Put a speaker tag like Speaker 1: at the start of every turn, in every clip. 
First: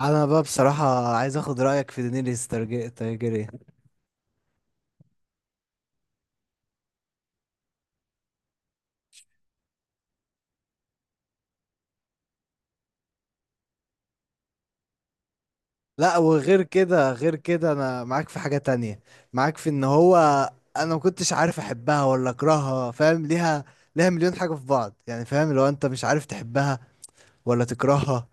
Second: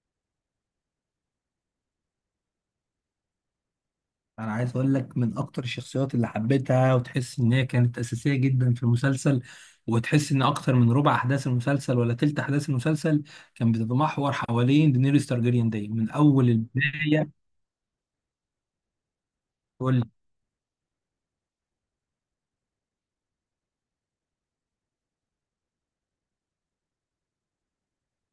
Speaker 1: انا بقى بصراحة عايز اخد رأيك في دينيريس تارجيريان.
Speaker 2: انا عايز اقول لك من اكتر الشخصيات اللي حبيتها، وتحس ان هي كانت اساسيه جدا في المسلسل، وتحس ان اكتر من ربع احداث المسلسل ولا تلت احداث المسلسل كان بتتمحور حوالين دينيريس تارجيريان دي من
Speaker 1: لا،
Speaker 2: اول
Speaker 1: وغير كده
Speaker 2: البدايه.
Speaker 1: غير كده انا معاك في حاجة تانية، معاك في ان
Speaker 2: تقول لي.
Speaker 1: هو انا ما كنتش عارف احبها ولا اكرهها. فاهم؟ ليها مليون حاجة في بعض، يعني فاهم لو انت مش عارف تحبها ولا تكرهها.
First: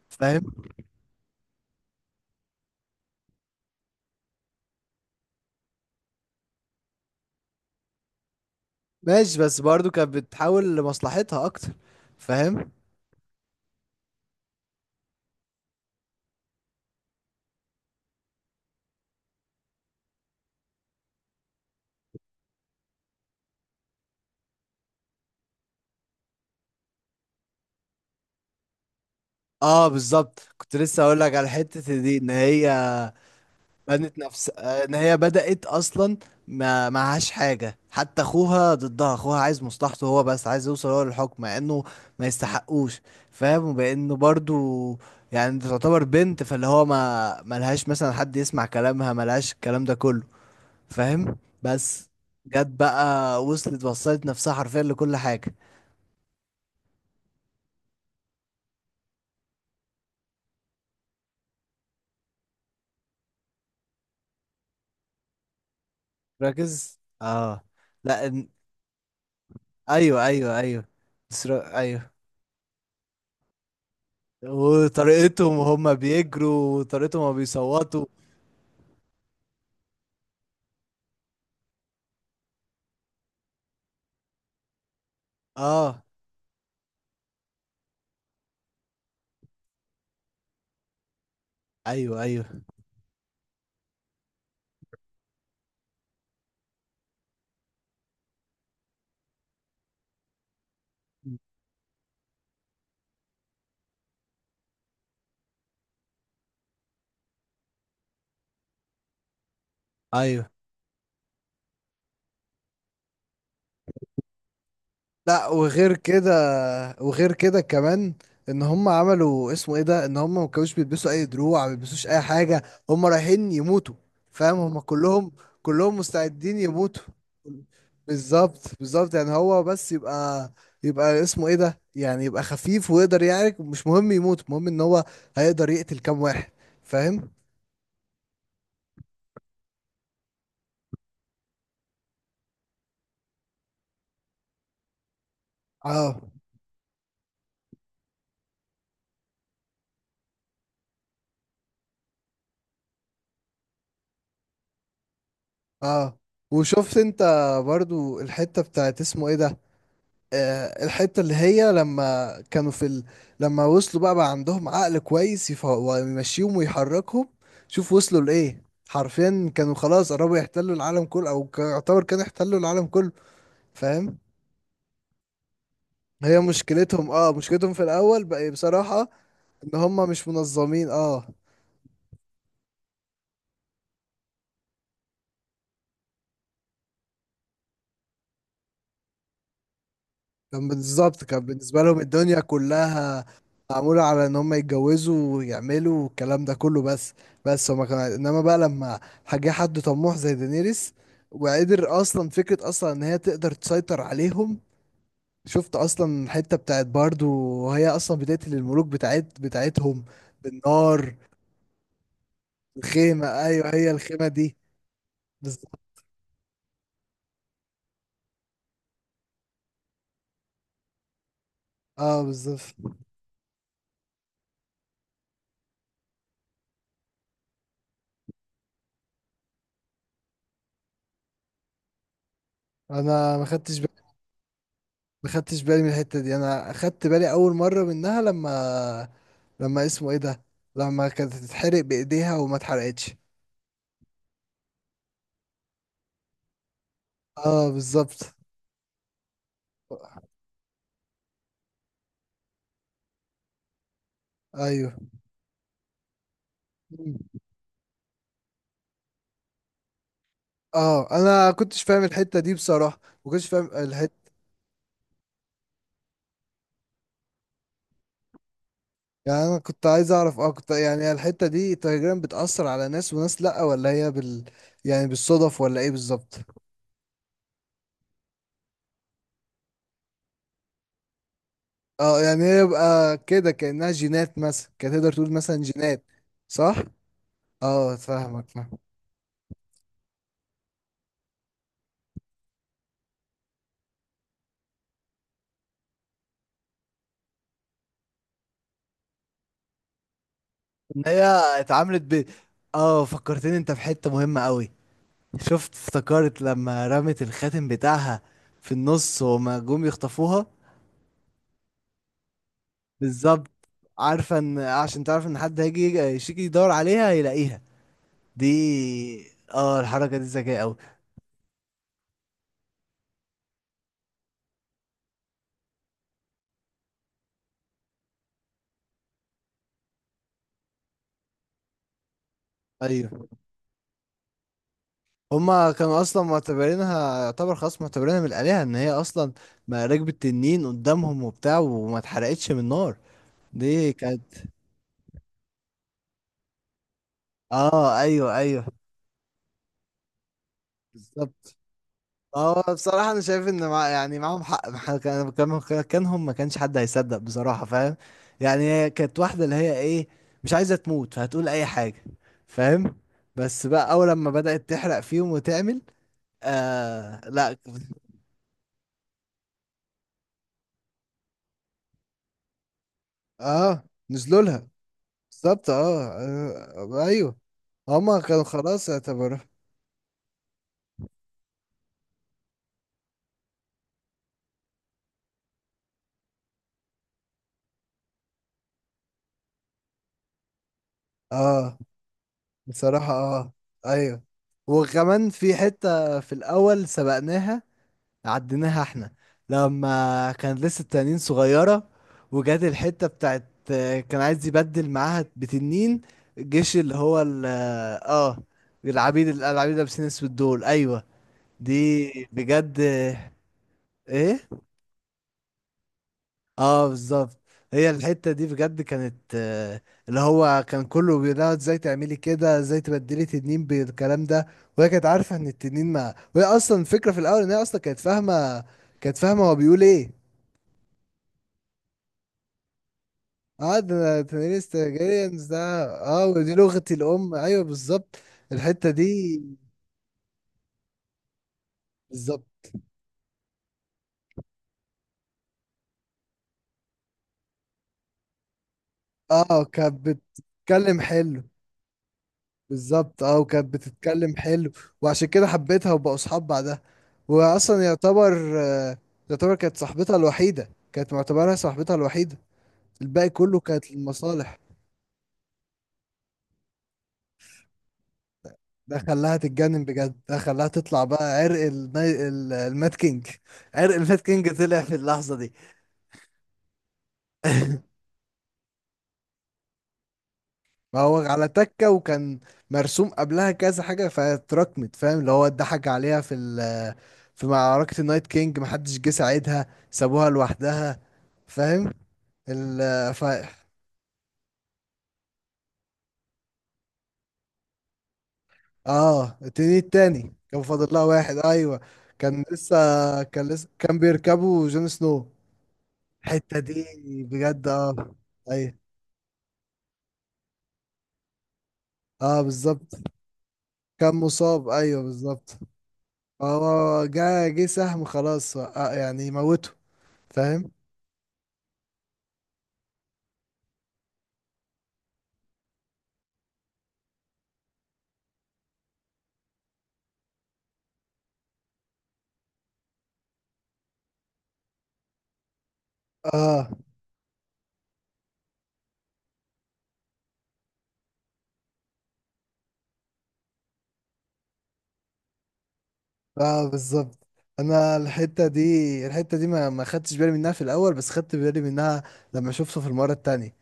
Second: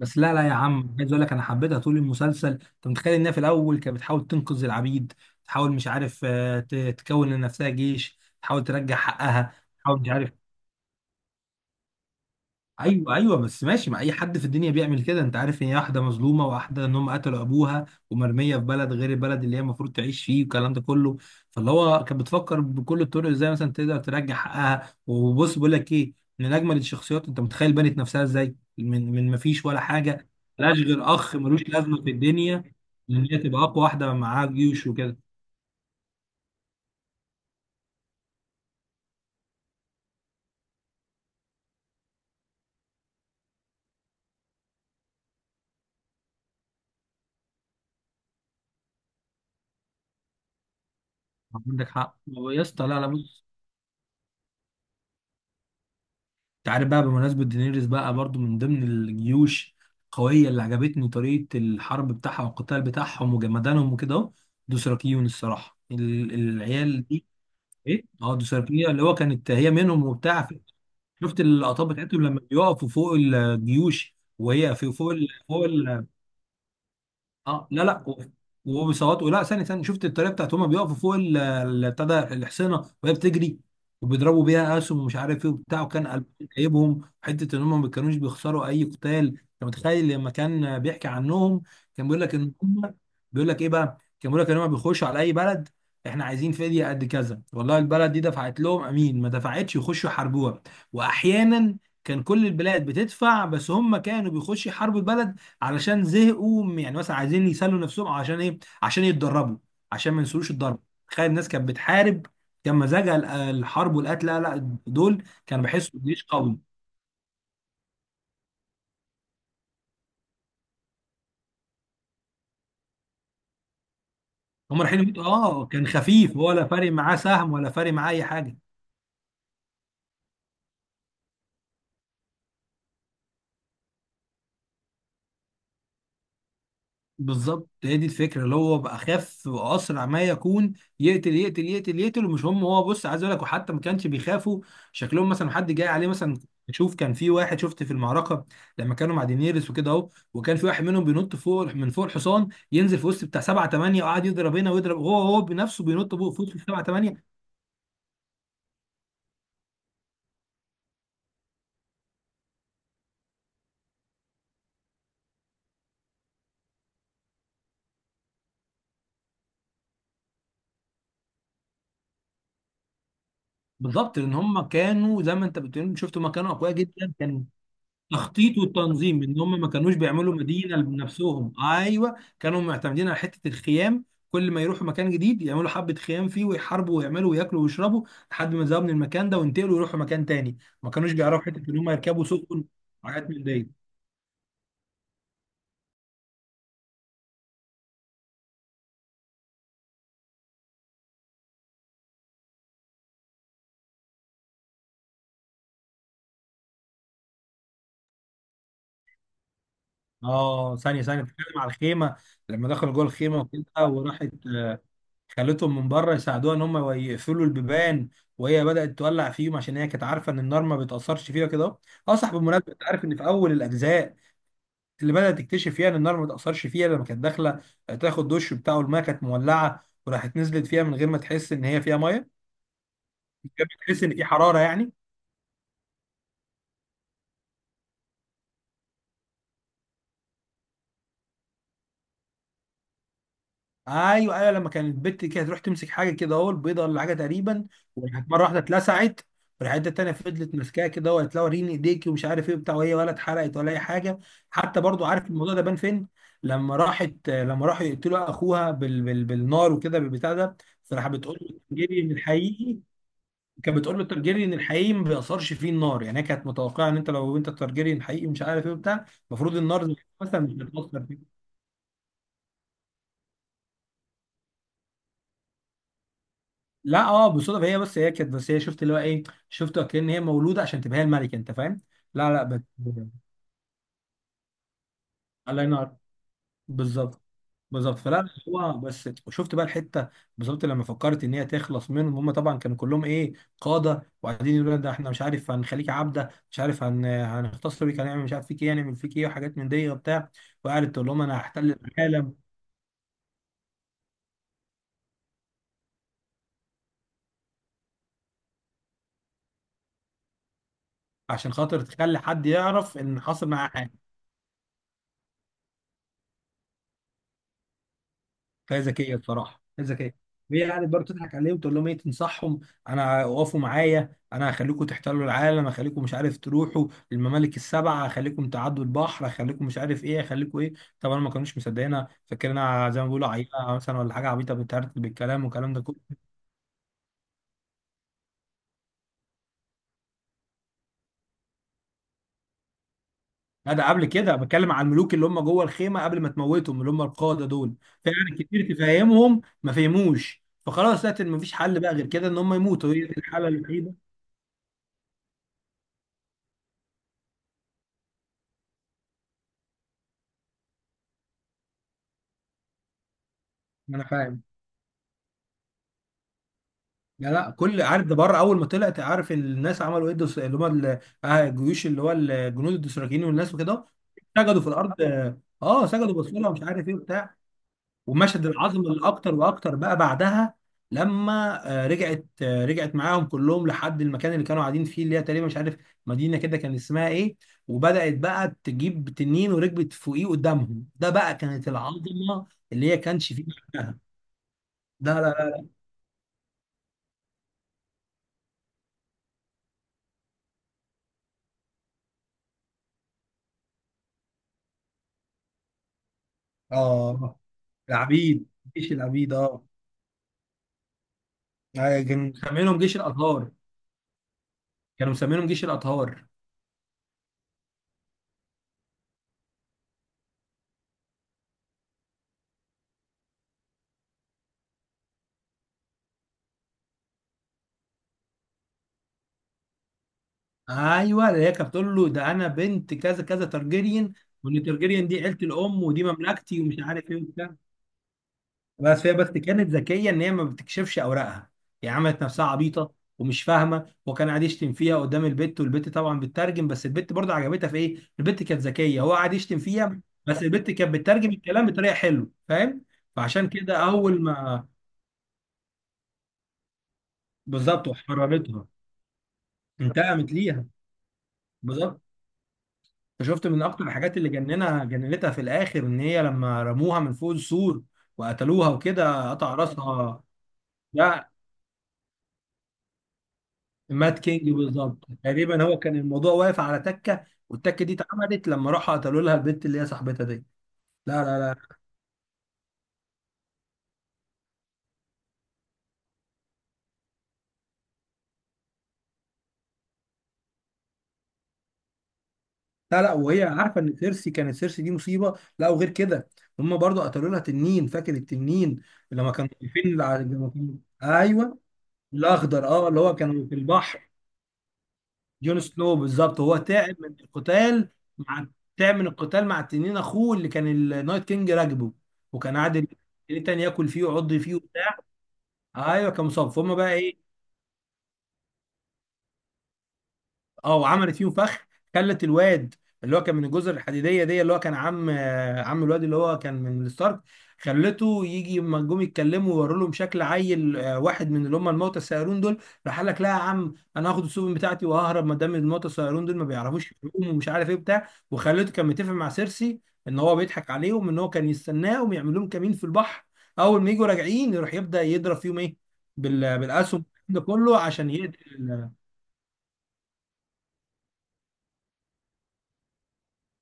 Speaker 2: بس لا
Speaker 1: فاهم؟
Speaker 2: لا يا عم، عايز اقول لك انا حبيتها طول المسلسل. انت متخيل انها في الاول كانت بتحاول تنقذ العبيد، تحاول مش عارف، تكون لنفسها جيش، تحاول ترجع
Speaker 1: ماشي،
Speaker 2: حقها.
Speaker 1: بس برضو
Speaker 2: تحاول
Speaker 1: كانت
Speaker 2: مش عارف.
Speaker 1: بتحاول لمصلحتها اكتر. فاهم.
Speaker 2: ايوه ايوه بس ماشي، ما اي حد في الدنيا بيعمل كده. انت عارف ان هي واحده مظلومه، واحده ان هم قتلوا ابوها ومرميه في بلد غير البلد اللي هي المفروض تعيش فيه والكلام ده كله. فاللي هو كانت بتفكر بكل الطرق ازاي مثلا تقدر ترجع حقها. وبص بقول لك ايه، من اجمل الشخصيات. انت متخيل بنت نفسها ازاي من ما فيش ولا
Speaker 1: اه،
Speaker 2: حاجه،
Speaker 1: بالظبط، كنت
Speaker 2: ملهاش
Speaker 1: لسه
Speaker 2: غير
Speaker 1: اقول لك
Speaker 2: اخ
Speaker 1: على
Speaker 2: ملوش
Speaker 1: حتة
Speaker 2: لازمه في
Speaker 1: دي، ان
Speaker 2: الدنيا،
Speaker 1: هي
Speaker 2: ان هي تبقى اقوى واحده
Speaker 1: بنت
Speaker 2: معاها
Speaker 1: نفس
Speaker 2: جيوش
Speaker 1: ان هي
Speaker 2: وكده.
Speaker 1: بدأت اصلا ما معهاش حاجة، حتى اخوها ضدها. اخوها عايز مصلحته هو بس، عايز يوصل هو للحكم مع انه ما يستحقوش. فاهم؟ وبانه برضو، يعني دي تعتبر بنت، فاللي هو ما ملهاش مثلا حد يسمع كلامها، ملهاش الكلام ده كله. فاهم؟
Speaker 2: عندك
Speaker 1: بس
Speaker 2: حق يا
Speaker 1: جت
Speaker 2: اسطى. لا
Speaker 1: بقى،
Speaker 2: بص،
Speaker 1: وصلت نفسها حرفيا لكل حاجة.
Speaker 2: انت عارف بقى بمناسبة دينيريس، بقى برضو من ضمن الجيوش القوية اللي عجبتني طريقة الحرب بتاعها والقتال بتاعهم وجمدانهم وكده اهو، دوسراكيون. الصراحة
Speaker 1: ركز.
Speaker 2: العيال دي،
Speaker 1: اه.
Speaker 2: ايه،
Speaker 1: لا،
Speaker 2: اه دوسراكيون، اللي هو كانت هي منهم
Speaker 1: ايوه
Speaker 2: وبتاع.
Speaker 1: ايوه ايوه.
Speaker 2: شفت اللقطات
Speaker 1: ايوه،
Speaker 2: بتاعتهم لما بيقفوا فوق الجيوش وهي في فوق
Speaker 1: وطريقتهم
Speaker 2: فوق.
Speaker 1: وهم بيجروا وطريقتهم وهما
Speaker 2: اه لا لا
Speaker 1: بيصوتوا.
Speaker 2: و- وهو بيصوتوا. لا، ثاني شفت الطريقه بتاعت هما بيقفوا فوق بتاع ده الحصينه وهي بتجري وبيضربوا بيها اسهم ومش عارف ايه وبتاع.
Speaker 1: اه،
Speaker 2: وكان قلب جايبهم حته ان هم ما كانوش بيخسروا اي قتال. انت متخيل لما كان بيحكي عنهم كان بيقول
Speaker 1: ايوه
Speaker 2: لك ان
Speaker 1: ايوه
Speaker 2: هم، بيقول لك ايه بقى، كان بيقول لك ان هم بيخشوا على اي بلد، احنا عايزين فديه قد كذا، والله البلد دي دفعت لهم امين، ما دفعتش يخشوا يحاربوها. واحيانا كان كل البلاد بتدفع، بس هم كانوا بيخشوا يحاربوا البلد علشان زهقوا، يعني مثلا عايزين يسلوا نفسهم، عشان ايه، عشان يتدربوا، عشان ما
Speaker 1: ايوه.
Speaker 2: ينسوش الضرب. تخيل الناس كانت بتحارب، كان مزاجها الحرب والقتل. لا، دول
Speaker 1: لا،
Speaker 2: كانوا
Speaker 1: وغير
Speaker 2: بيحسوا بجيش
Speaker 1: كده
Speaker 2: قوي.
Speaker 1: وغير كده كمان ان هم عملوا اسمه ايه ده، ان هم ما كانوش بيلبسوا اي دروع، ما بيلبسوش اي حاجه، هم رايحين يموتوا. فاهم؟ هم
Speaker 2: هم رايحين يموتوا،
Speaker 1: كلهم
Speaker 2: اه، كان
Speaker 1: كلهم
Speaker 2: خفيف،
Speaker 1: مستعدين
Speaker 2: ولا فارق
Speaker 1: يموتوا.
Speaker 2: معاه سهم ولا فارق معاه اي حاجه.
Speaker 1: بالظبط، بالظبط، يعني هو بس يبقى اسمه ايه ده، يعني يبقى خفيف ويقدر يعرك، مش مهم يموت، المهم ان هو هيقدر يقتل كام واحد. فاهم؟
Speaker 2: بالظبط، هي دي الفكره، اللي هو بقى اخف واسرع ما يكون، يقتل يقتل يقتل يقتل. ومش هم هو، بص عايز اقول لك، وحتى ما كانش بيخافوا شكلهم مثلا حد جاي عليه
Speaker 1: اه،
Speaker 2: مثلا. شوف، كان في واحد شفت في المعركه لما كانوا مع دينيرس وكده اهو، وكان في واحد منهم بينط فوق من فوق الحصان ينزل في وسط بتاع سبعه ثمانيه وقعد يضرب هنا ويضرب، هو بنفسه بينط
Speaker 1: اه،
Speaker 2: فوق في وسط سبعه
Speaker 1: وشفت انت
Speaker 2: ثمانيه.
Speaker 1: برضو الحتة بتاعت اسمه ايه ده، آه الحتة اللي هي لما كانوا في لما وصلوا بقى, عندهم عقل كويس ويمشيهم ويحركهم. شوف وصلوا لإيه، حرفيا كانوا خلاص قربوا يحتلوا العالم كله، او يعتبر كانوا يحتلوا العالم كله. فاهم؟
Speaker 2: بالظبط، لان هم كانوا زي ما انت بتقول، شفت هم
Speaker 1: هي
Speaker 2: كانوا اقوياء
Speaker 1: مشكلتهم
Speaker 2: جدا.
Speaker 1: اه
Speaker 2: كان
Speaker 1: مشكلتهم في الاول بقى
Speaker 2: تخطيط
Speaker 1: بصراحة
Speaker 2: والتنظيم ان هم ما
Speaker 1: ان
Speaker 2: كانوش
Speaker 1: هم مش
Speaker 2: بيعملوا مدينه
Speaker 1: منظمين. اه.
Speaker 2: بنفسهم. ايوه، كانوا معتمدين على حته الخيام، كل ما يروحوا مكان جديد يعملوا حبه خيام فيه ويحاربوا ويعملوا وياكلوا ويشربوا لحد ما يذهبوا من المكان ده وينتقلوا يروحوا مكان تاني.
Speaker 1: كان
Speaker 2: ما كانوش
Speaker 1: بالظبط، كان
Speaker 2: بيعرفوا حته ان
Speaker 1: بالنسبة
Speaker 2: هم
Speaker 1: لهم
Speaker 2: يركبوا
Speaker 1: الدنيا
Speaker 2: سفن
Speaker 1: كلها
Speaker 2: وحاجات من دي.
Speaker 1: معمولة على ان هم يتجوزوا ويعملوا الكلام ده كله بس. بس هما كان، انما بقى لما جه حد طموح زي دينيريس وقدر اصلا، فكرة اصلا ان هي تقدر تسيطر عليهم. شفت اصلا الحتة بتاعت باردو، وهي اصلا بتقتل الملوك بتاعتهم
Speaker 2: اه ثانيه
Speaker 1: بالنار.
Speaker 2: ثانيه بتتكلم على الخيمه لما دخلوا جوه
Speaker 1: الخيمة،
Speaker 2: الخيمه
Speaker 1: ايوه،
Speaker 2: وكده
Speaker 1: هي الخيمة
Speaker 2: وراحت
Speaker 1: دي.
Speaker 2: آه، خالتهم
Speaker 1: بالظبط.
Speaker 2: من بره يساعدوها ان هم يقفلوا البيبان، وهي بدات تولع فيهم عشان هي كانت عارفه ان النار ما بتاثرش فيها كده. اه
Speaker 1: اه
Speaker 2: صح،
Speaker 1: بالظبط.
Speaker 2: بالمناسبه انت عارف ان في اول الاجزاء اللي بدأت تكتشف يعني النار ما تأثرش فيها، لما كانت داخلة تاخد دش بتاعه الماء، كانت مولعة وراحت نزلت فيها من غير ما تحس إن هي فيها مية،
Speaker 1: انا ما
Speaker 2: من غير ما
Speaker 1: خدتش
Speaker 2: تحس
Speaker 1: بالي.
Speaker 2: إن في حرارة يعني.
Speaker 1: ما خدتش بالي من الحتة دي، انا خدت بالي اول مرة منها لما اسمه ايه ده، لما كانت تتحرق بايديها وما اتحرقتش.
Speaker 2: أيوه أيوه، لما كانت البت كده تروح تمسك حاجة كده، أهو البيضة ولا حاجة تقريبا،
Speaker 1: اه
Speaker 2: وراحت
Speaker 1: بالظبط.
Speaker 2: مرة واحدة اتلسعت، والحته التانية فضلت ماسكاها كده وقالت لها وريني ايديكي ومش عارف ايه وبتاع، وهي ولا اتحرقت ولا اي حاجه. حتى
Speaker 1: ايوه.
Speaker 2: برضو، عارف الموضوع ده بان فين؟ لما
Speaker 1: مم.
Speaker 2: راحت، لما راحوا يقتلوا اخوها بالنار وكده بالبتاع ده، فراح
Speaker 1: اه
Speaker 2: بتقول
Speaker 1: انا
Speaker 2: له
Speaker 1: كنتش
Speaker 2: جري
Speaker 1: فاهم
Speaker 2: من
Speaker 1: الحتة دي
Speaker 2: الحقيقي،
Speaker 1: بصراحة، ما كنتش فاهم
Speaker 2: كانت بتقول له
Speaker 1: الحتة.
Speaker 2: الترجيريان الحقيقي ما بيأثرش فيه النار. يعني هي كانت متوقعه ان انت لو انت الترجيريان الحقيقي مش عارف ايه وبتاع،
Speaker 1: يعني
Speaker 2: المفروض
Speaker 1: انا
Speaker 2: النار
Speaker 1: كنت
Speaker 2: زي كده
Speaker 1: عايز
Speaker 2: مثلا
Speaker 1: اعرف، اه،
Speaker 2: مش
Speaker 1: كنت
Speaker 2: بتأثر
Speaker 1: يعني
Speaker 2: فيه.
Speaker 1: الحتة دي تقريبا بتأثر على ناس وناس، لا، ولا هي يعني بالصدف ولا ايه بالظبط؟
Speaker 2: لا، اه، بالصدفه، هي بس، هي كانت بس هي شفت اللي هو ايه، شفت كأن هي مولوده عشان تبقى هي الملكه، انت فاهم.
Speaker 1: اه،
Speaker 2: لا لا
Speaker 1: يعني هي
Speaker 2: بت...
Speaker 1: يبقى كده كأنها جينات مثلا، كانت تقدر تقول مثلا
Speaker 2: الله ينور.
Speaker 1: جينات. صح.
Speaker 2: بالظبط.
Speaker 1: اه
Speaker 2: بالظبط، فلا
Speaker 1: فاهمك،
Speaker 2: بس هو
Speaker 1: فاهم.
Speaker 2: بس وشفت بقى الحته. بالظبط، لما فكرت ان هي تخلص منهم، هم طبعا كانوا كلهم ايه، قاده، وقاعدين يقولوا لنا، ده احنا مش عارف هنخليك عبده، مش عارف هنختصر بيك، هنعمل مش عارف فيك ايه، هنعمل فيك ايه، وحاجات من دي وبتاع، وقعدت
Speaker 1: ان
Speaker 2: تقول لهم
Speaker 1: هي
Speaker 2: انا هحتل
Speaker 1: اتعاملت ب
Speaker 2: العالم.
Speaker 1: اه فكرتني انت في حتة مهمة قوي. شفت افتكرت لما رمت الخاتم بتاعها في النص، وما جم يخطفوها.
Speaker 2: عشان خاطر تخلي حد يعرف ان حصل
Speaker 1: بالظبط.
Speaker 2: معاه حاجه.
Speaker 1: عارفة ان عشان تعرف ان حد هيجي يشيك يدور عليها هيلاقيها دي.
Speaker 2: هي ذكيه بصراحه،
Speaker 1: اه،
Speaker 2: هي
Speaker 1: الحركة
Speaker 2: ذكيه.
Speaker 1: دي ذكية
Speaker 2: وهي
Speaker 1: قوي.
Speaker 2: قاعده برضه تضحك عليهم تقول لهم ايه، تنصحهم، انا وقفوا معايا انا هخليكم تحتلوا العالم، هخليكم مش عارف تروحوا الممالك السبعه، هخليكم تعدوا البحر، هخليكم مش عارف ايه، هخليكم ايه. طبعا ما كانوش مصدقينها، فاكرينها زي ما
Speaker 1: ايوه،
Speaker 2: بيقولوا عيله مثلا ولا حاجه عبيطه بتهرتل بالكلام
Speaker 1: هما
Speaker 2: والكلام ده كله.
Speaker 1: كانوا اصلا معتبرينها، يعتبر خلاص معتبرينها من الآلهة، ان هي اصلا ما ركبت تنين قدامهم وبتاع، وما اتحرقتش من النار
Speaker 2: لا، ده
Speaker 1: دي
Speaker 2: قبل
Speaker 1: كانت.
Speaker 2: كده، بتكلم على الملوك اللي هم جوه الخيمه قبل ما تموتهم، اللي هم القاده دول.
Speaker 1: اه ايوه
Speaker 2: فعلا
Speaker 1: ايوه
Speaker 2: كتير تفهمهم ما فهموش، فخلاص لقيت ان مفيش
Speaker 1: بالظبط.
Speaker 2: حل بقى غير كده ان هم
Speaker 1: هو
Speaker 2: يموتوا، هي
Speaker 1: بصراحة
Speaker 2: دي
Speaker 1: أنا شايف
Speaker 2: الحاله
Speaker 1: إن مع،
Speaker 2: الوحيده.
Speaker 1: يعني معاهم حق، كانهم ما كانش حد هيصدق بصراحة. فاهم؟ يعني هي كانت واحدة اللي هي إيه، مش عايزة تموت فهتقول أي حاجة. فاهم؟ بس بقى
Speaker 2: انا
Speaker 1: أول لما
Speaker 2: فاهم.
Speaker 1: بدأت تحرق فيهم وتعمل. آه
Speaker 2: لا،
Speaker 1: لا.
Speaker 2: كل عارف ده بره، اول ما طلعت عارف الناس عملوا ايه؟ الدس- اللي هم ال- آه، الجيوش، اللي هو الجنود الدوسراكيين والناس
Speaker 1: آه
Speaker 2: وكده،
Speaker 1: نزلوا
Speaker 2: سجدوا في
Speaker 1: لها.
Speaker 2: الارض.
Speaker 1: بالظبط
Speaker 2: اه سجدوا، بصوا لها مش عارف ايه
Speaker 1: آه
Speaker 2: وبتاع.
Speaker 1: أيوه، هما كانوا
Speaker 2: ومشهد
Speaker 1: خلاص
Speaker 2: العظمه الاكتر
Speaker 1: اعتبروا.
Speaker 2: واكتر بقى بعدها، لما رجعت معاهم كلهم لحد المكان اللي كانوا قاعدين فيه، اللي هي تقريبا مش عارف، مدينه كده كان اسمها ايه، وبدات بقى تجيب تنين وركبت فوقيه قدامهم. ده بقى كانت
Speaker 1: آه
Speaker 2: العظمه اللي هي
Speaker 1: بصراحة
Speaker 2: كانش فيه بعدها.
Speaker 1: أيوه،
Speaker 2: لا
Speaker 1: وكمان
Speaker 2: لا
Speaker 1: في
Speaker 2: لا
Speaker 1: حتة في الأول سبقناها، عديناها احنا لما كان لسه التنانين صغيرة، وجات الحتة بتاعت كان عايز يبدل معاها بتنين الجيش اللي هو
Speaker 2: اه،
Speaker 1: اه،
Speaker 2: العبيد، مفيش،
Speaker 1: العبيد
Speaker 2: العبيد اه،
Speaker 1: العبيد لابسين اسود دول، ايوه. دي
Speaker 2: كانوا مسمينهم
Speaker 1: بجد
Speaker 2: جيش الاطهار.
Speaker 1: ايه.
Speaker 2: كانوا مسمينهم جيش الاطهار.
Speaker 1: اه بالظبط. هي الحتة دي بجد كانت اللي هو كان كله بيقولها ازاي تعملي كده، ازاي تبدلي تنين بالكلام ده. وهي كانت عارفة ان التنين ما، وهي اصلا الفكرة في الاول ان هي اصلا كانت فاهمة هو بيقول ايه.
Speaker 2: ايوه، اللي هي كانت بتقول له ده انا بنت كذا كذا
Speaker 1: اه
Speaker 2: ترجيريان،
Speaker 1: ده
Speaker 2: وان
Speaker 1: تنريس
Speaker 2: ترجيريان دي عيله
Speaker 1: تارجيريانز ده.
Speaker 2: الام ودي
Speaker 1: اه ودي
Speaker 2: مملكتي ومش
Speaker 1: لغة
Speaker 2: عارف ايه
Speaker 1: الأم،
Speaker 2: وبتاع.
Speaker 1: أيوه بالظبط الحتة
Speaker 2: بس هي
Speaker 1: دي.
Speaker 2: كانت ذكيه ان هي ما بتكشفش اوراقها، هي عملت نفسها
Speaker 1: بالظبط،
Speaker 2: عبيطه ومش فاهمه، وكان قاعد يشتم فيها قدام البت، والبت طبعا بتترجم. بس البت برضه عجبتها في ايه؟ البت كانت ذكيه، هو قاعد يشتم
Speaker 1: اه كانت
Speaker 2: فيها بس البت كانت
Speaker 1: بتتكلم
Speaker 2: بتترجم
Speaker 1: حلو.
Speaker 2: الكلام بطريقه حلوه، فاهم؟
Speaker 1: بالظبط، اه
Speaker 2: فعشان
Speaker 1: وكانت
Speaker 2: كده اول
Speaker 1: بتتكلم
Speaker 2: ما،
Speaker 1: حلو، وعشان كده حبيتها وبقوا صحاب بعدها. وأصلا
Speaker 2: بالظبط،
Speaker 1: يعتبر،
Speaker 2: وحررتها،
Speaker 1: يعتبر كانت صاحبتها
Speaker 2: انتقمت ليها،
Speaker 1: الوحيدة، كانت معتبرها صاحبتها
Speaker 2: بالظبط.
Speaker 1: الوحيدة، الباقي
Speaker 2: شفت
Speaker 1: كله
Speaker 2: من اكتر
Speaker 1: كانت
Speaker 2: الحاجات اللي
Speaker 1: للمصالح.
Speaker 2: جننها، جننتها في الاخر، ان هي لما رموها من فوق السور وقتلوها
Speaker 1: ده
Speaker 2: وكده
Speaker 1: خلاها
Speaker 2: قطع
Speaker 1: تتجنن بجد،
Speaker 2: راسها.
Speaker 1: ده خلاها تطلع بقى
Speaker 2: ده
Speaker 1: عرق المات كينج. عرق
Speaker 2: مات
Speaker 1: المات
Speaker 2: كينج
Speaker 1: كينج طلع في
Speaker 2: بالظبط،
Speaker 1: اللحظة دي.
Speaker 2: تقريبا هو كان الموضوع واقف على تكه والتكه دي اتعملت لما راحوا قتلوا لها البنت اللي هي صاحبتها دي.
Speaker 1: ما هو
Speaker 2: لا لا
Speaker 1: على
Speaker 2: لا
Speaker 1: تكة، وكان مرسوم قبلها كذا حاجة فاتراكمت. فاهم؟ اللي هو اتضحك عليها في في معركة النايت كينج محدش جه ساعدها، سابوها لوحدها. فاهم؟
Speaker 2: لا لا
Speaker 1: ال ف
Speaker 2: وهي عارفه ان سيرسي كانت، سيرسي دي مصيبه. لا وغير كده، هم برضو قتلوا لها تنين، فاكر التنين لما
Speaker 1: اه
Speaker 2: كانوا
Speaker 1: التنين
Speaker 2: واقفين على-،
Speaker 1: التاني
Speaker 2: لما
Speaker 1: كان
Speaker 2: كانوا-،
Speaker 1: فاضل لها واحد،
Speaker 2: ايوه،
Speaker 1: ايوه. كان
Speaker 2: الاخضر،
Speaker 1: لسه
Speaker 2: اه، اللي هو كانوا
Speaker 1: كان
Speaker 2: في
Speaker 1: لسه كان
Speaker 2: البحر.
Speaker 1: بيركبوا جون سنو
Speaker 2: جون سنو بالظبط، هو
Speaker 1: الحتة دي
Speaker 2: تعب من
Speaker 1: بجد.
Speaker 2: القتال
Speaker 1: اه.
Speaker 2: مع،
Speaker 1: ايوه.
Speaker 2: تعب من القتال مع تنين اخوه اللي كان النايت كينج راكبه،
Speaker 1: اه
Speaker 2: وكان قاعد
Speaker 1: بالظبط.
Speaker 2: التاني ياكل فيه
Speaker 1: كان
Speaker 2: ويعض فيه
Speaker 1: مصاب،
Speaker 2: وبتاع.
Speaker 1: ايوه بالظبط.
Speaker 2: ايوه كان مصاب، فهم بقى
Speaker 1: هو
Speaker 2: ايه.
Speaker 1: جه سهم خلاص، آه يعني موته. فاهم؟
Speaker 2: اه، وعملت فيهم فخ، خلت الواد اللي هو كان من الجزر الحديديه دي، اللي هو كان عم عم الواد اللي هو كان من الستارك، خلته يجي لما جم يتكلموا ويوروا لهم شكل عيل، واحد من اللي هم الموتى السيارون دول، راح قال لك لا يا عم انا هاخد السفن بتاعتي وههرب ما دام الموتى السيارون دول ما
Speaker 1: اه
Speaker 2: بيعرفوش يعوموا ومش عارف ايه بتاع، وخلته كان متفق مع سيرسي ان هو بيضحك عليهم، ان هو كان يستناهم يعمل لهم كمين في البحر، اول ما يجوا راجعين يروح يبدا يضرب فيهم ايه
Speaker 1: اه
Speaker 2: بالاسهم
Speaker 1: بالظبط.
Speaker 2: ده كله
Speaker 1: انا
Speaker 2: عشان يقتل
Speaker 1: الحته دي الحته دي ما خدتش بالي منها في الاول، بس خدت بالي منها لما شفته في المره التانية.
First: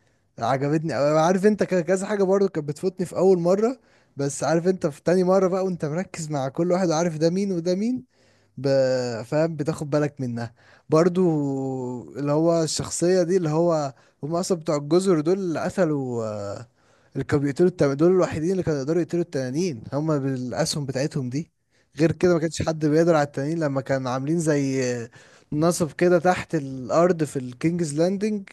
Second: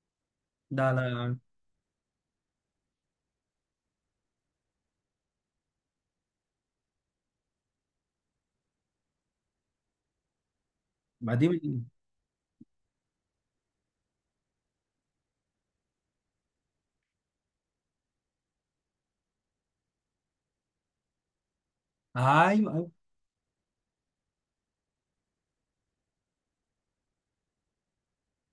Speaker 2: ده.
Speaker 1: عجبتني أوي.
Speaker 2: لا،
Speaker 1: عارف انت كذا حاجه برضو كانت بتفوتني في اول مره، بس عارف انت في تاني مره بقى، وانت مركز مع كل واحد وعارف ده مين وده مين. ب... فاهم؟ بتاخد بالك منها برضو،
Speaker 2: بعدين،
Speaker 1: اللي هو الشخصية دي، اللي هو هم أصلا بتوع الجزر دول اللي قتلوا، اللي كانوا بيقتلوا دول الوحيدين اللي كانوا يقدروا يقتلوا التنانين، هم بالأسهم بتاعتهم دي. غير كده ما
Speaker 2: ايوه
Speaker 1: كانش حد
Speaker 2: ايوه
Speaker 1: بيقدر على التنانين، لما كانوا عاملين زي نصب كده تحت الأرض في الكينجز لاندنج،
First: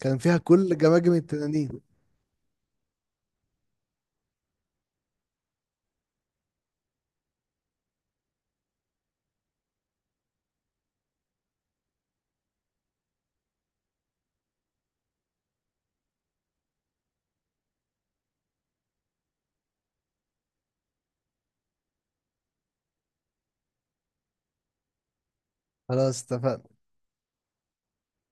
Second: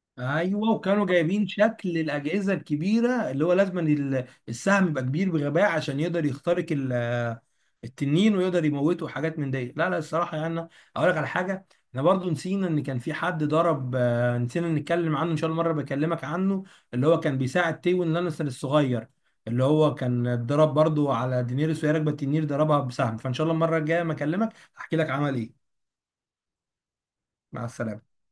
Speaker 1: كان فيها
Speaker 2: ايوه
Speaker 1: كل
Speaker 2: وكانوا
Speaker 1: جماجم
Speaker 2: جايبين
Speaker 1: التنانين.
Speaker 2: شكل الاجهزه الكبيره، اللي هو لازم إن السهم يبقى كبير بغباء عشان يقدر يخترق التنين ويقدر يموته، وحاجات من دي. لا، الصراحه يعني أنا اقول لك على حاجه، احنا برضو نسينا ان كان في حد ضرب، نسينا نتكلم عنه، ان شاء الله مره بكلمك عنه، اللي هو كان بيساعد تيون لانستر الصغير، اللي هو كان اتضرب برضو على دينيريس وهي راكبه التنين، ضربها بسهم. فان شاء الله المره الجايه ما اكلمك احكي لك عمل ايه.
Speaker 1: خلاص اتفقنا.
Speaker 2: مع السلامه.